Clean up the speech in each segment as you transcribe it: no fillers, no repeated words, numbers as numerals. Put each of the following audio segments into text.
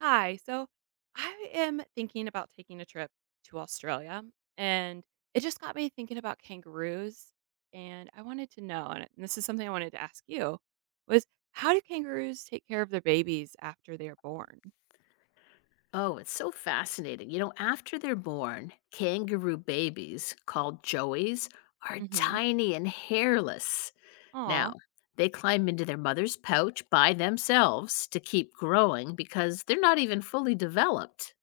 Hi. I am thinking about taking a trip to Australia, and it just got me thinking about kangaroos. And I wanted to know, and this is something I wanted to ask you, was how do kangaroos take care of their babies after they are born? Oh, it's so fascinating. You know, after they're born, kangaroo babies called joeys are Mm-hmm. tiny and hairless. Aw. Now, they climb into their mother's pouch by themselves to keep growing because they're not even fully developed.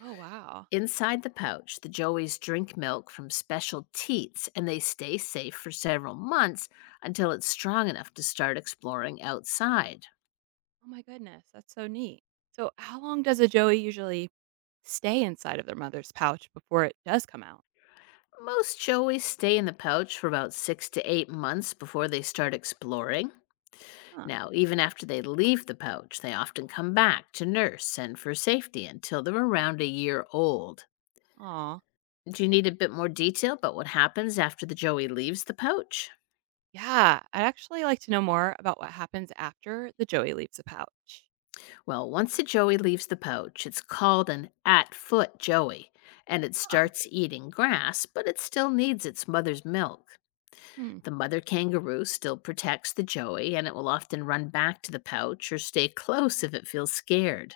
Oh, wow. Inside the pouch, the joeys drink milk from special teats and they stay safe for several months until it's strong enough to start exploring outside. Oh, my goodness. That's so neat. So, how long does a joey usually stay inside of their mother's pouch before it does come out? Most joeys stay in the pouch for about 6 to 8 months before they start exploring. Huh. Now, even after they leave the pouch, they often come back to nurse and for safety until they're around a year old. Aw. Do you need a bit more detail about what happens after the joey leaves the pouch? Yeah, I'd actually like to know more about what happens after the joey leaves the pouch. Well, once the joey leaves the pouch, it's called an at foot joey, and it Oh. starts eating grass, but it still needs its mother's milk. Hmm. The mother kangaroo still protects the joey and it will often run back to the pouch or stay close if it feels scared.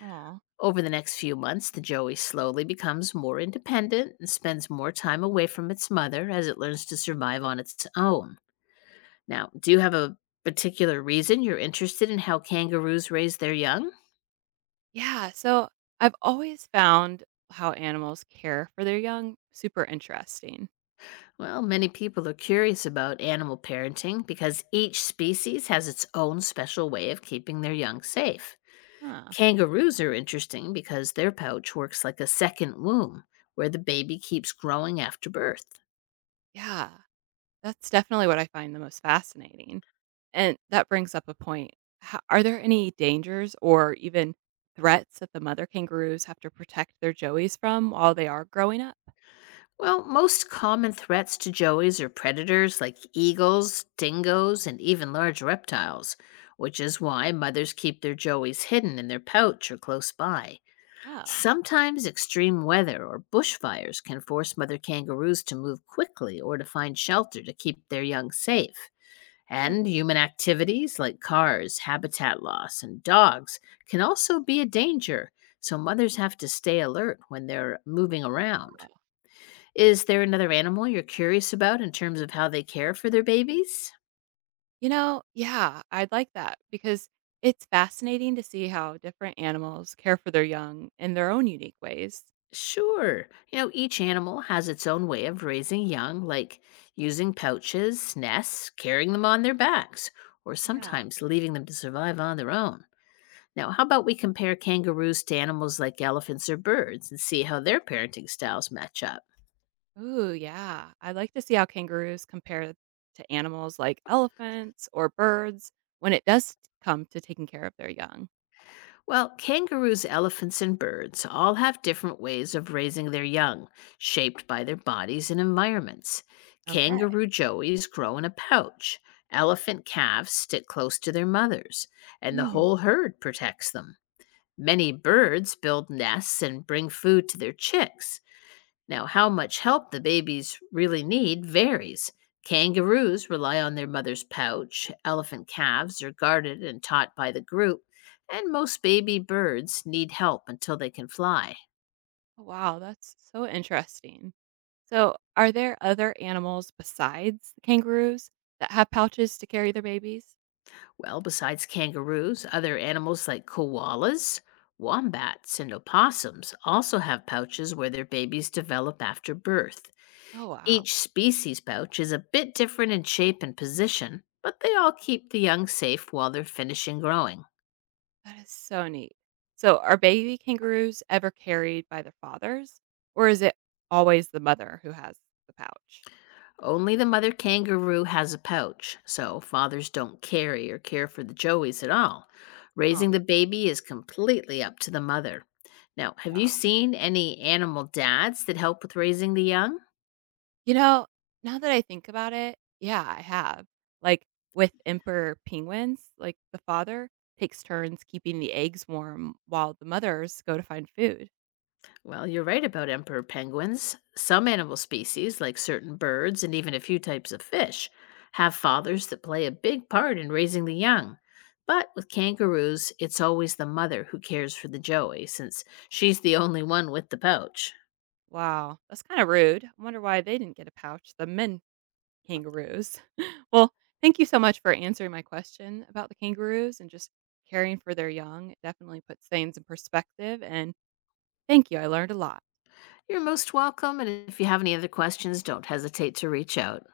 Aw. Over the next few months, the joey slowly becomes more independent and spends more time away from its mother as it learns to survive on its own. Now, do you have a particular reason you're interested in how kangaroos raise their young? Yeah, so I've always found how animals care for their young super interesting. Well, many people are curious about animal parenting because each species has its own special way of keeping their young safe. Huh. Kangaroos are interesting because their pouch works like a second womb where the baby keeps growing after birth. Yeah, that's definitely what I find the most fascinating. And that brings up a point. Are there any dangers or even threats that the mother kangaroos have to protect their joeys from while they are growing up? Well, most common threats to joeys are predators like eagles, dingoes, and even large reptiles, which is why mothers keep their joeys hidden in their pouch or close by. Oh. Sometimes extreme weather or bushfires can force mother kangaroos to move quickly or to find shelter to keep their young safe. Hmm. And human activities like cars, habitat loss, and dogs can also be a danger, so mothers have to stay alert when they're moving around. Is there another animal you're curious about in terms of how they care for their babies? You know, yeah, I'd like that because it's fascinating to see how different animals care for their young in their own unique ways. Sure. You know, each animal has its own way of raising young, like using pouches, nests, carrying them on their backs, or Yeah. sometimes leaving them to survive on their own. Now, how about we compare kangaroos to animals like elephants or birds and see how their parenting styles match up? Ooh, yeah. I'd like to see how kangaroos compare to animals like elephants or birds when it does come to taking care of their young. Well, kangaroos, elephants, and birds all have different ways of raising their young, shaped by their bodies and environments. Okay. Kangaroo joeys grow in a pouch. Elephant calves stick close to their mothers, and the Mm. whole herd protects them. Many birds build nests and bring food to their chicks. Now, how much help the babies really need varies. Kangaroos rely on their mother's pouch, elephant calves are guarded and taught by the group, and most baby birds need help until they can fly. Wow, that's so interesting. So, are there other animals besides the kangaroos that have pouches to carry their babies? Well, besides kangaroos, other animals like koalas, wombats, and opossums also have pouches where their babies develop after birth. Oh, wow. Each species pouch is a bit different in shape and position, but they all keep the young safe while they're finishing growing. That is so neat. So, are baby kangaroos ever carried by their fathers, or is it always the mother who has the pouch? Only the mother kangaroo has a pouch, so fathers don't carry or care for the joeys at all. Oh, Raising the baby is completely up to the mother. Now, have you wow. seen any animal dads that help with raising the young? You know, now that I think about it, yeah, I have. Like with emperor penguins, like the father takes turns keeping the eggs warm while the mothers go to find food. Well, you're right about emperor penguins. Some animal species, like certain birds and even a few types of fish, have fathers that play a big part in raising the young. But with kangaroos, it's always the mother who cares for the joey, since she's the only one with the pouch. Wow, that's kind of rude. I wonder why they didn't get a pouch. The men. Kangaroos. Well, thank you so much for answering my question about the kangaroos and just caring for their young. It definitely puts things in perspective, and thank you. I learned a lot. You're most welcome. And if you have any other questions, don't hesitate to reach out.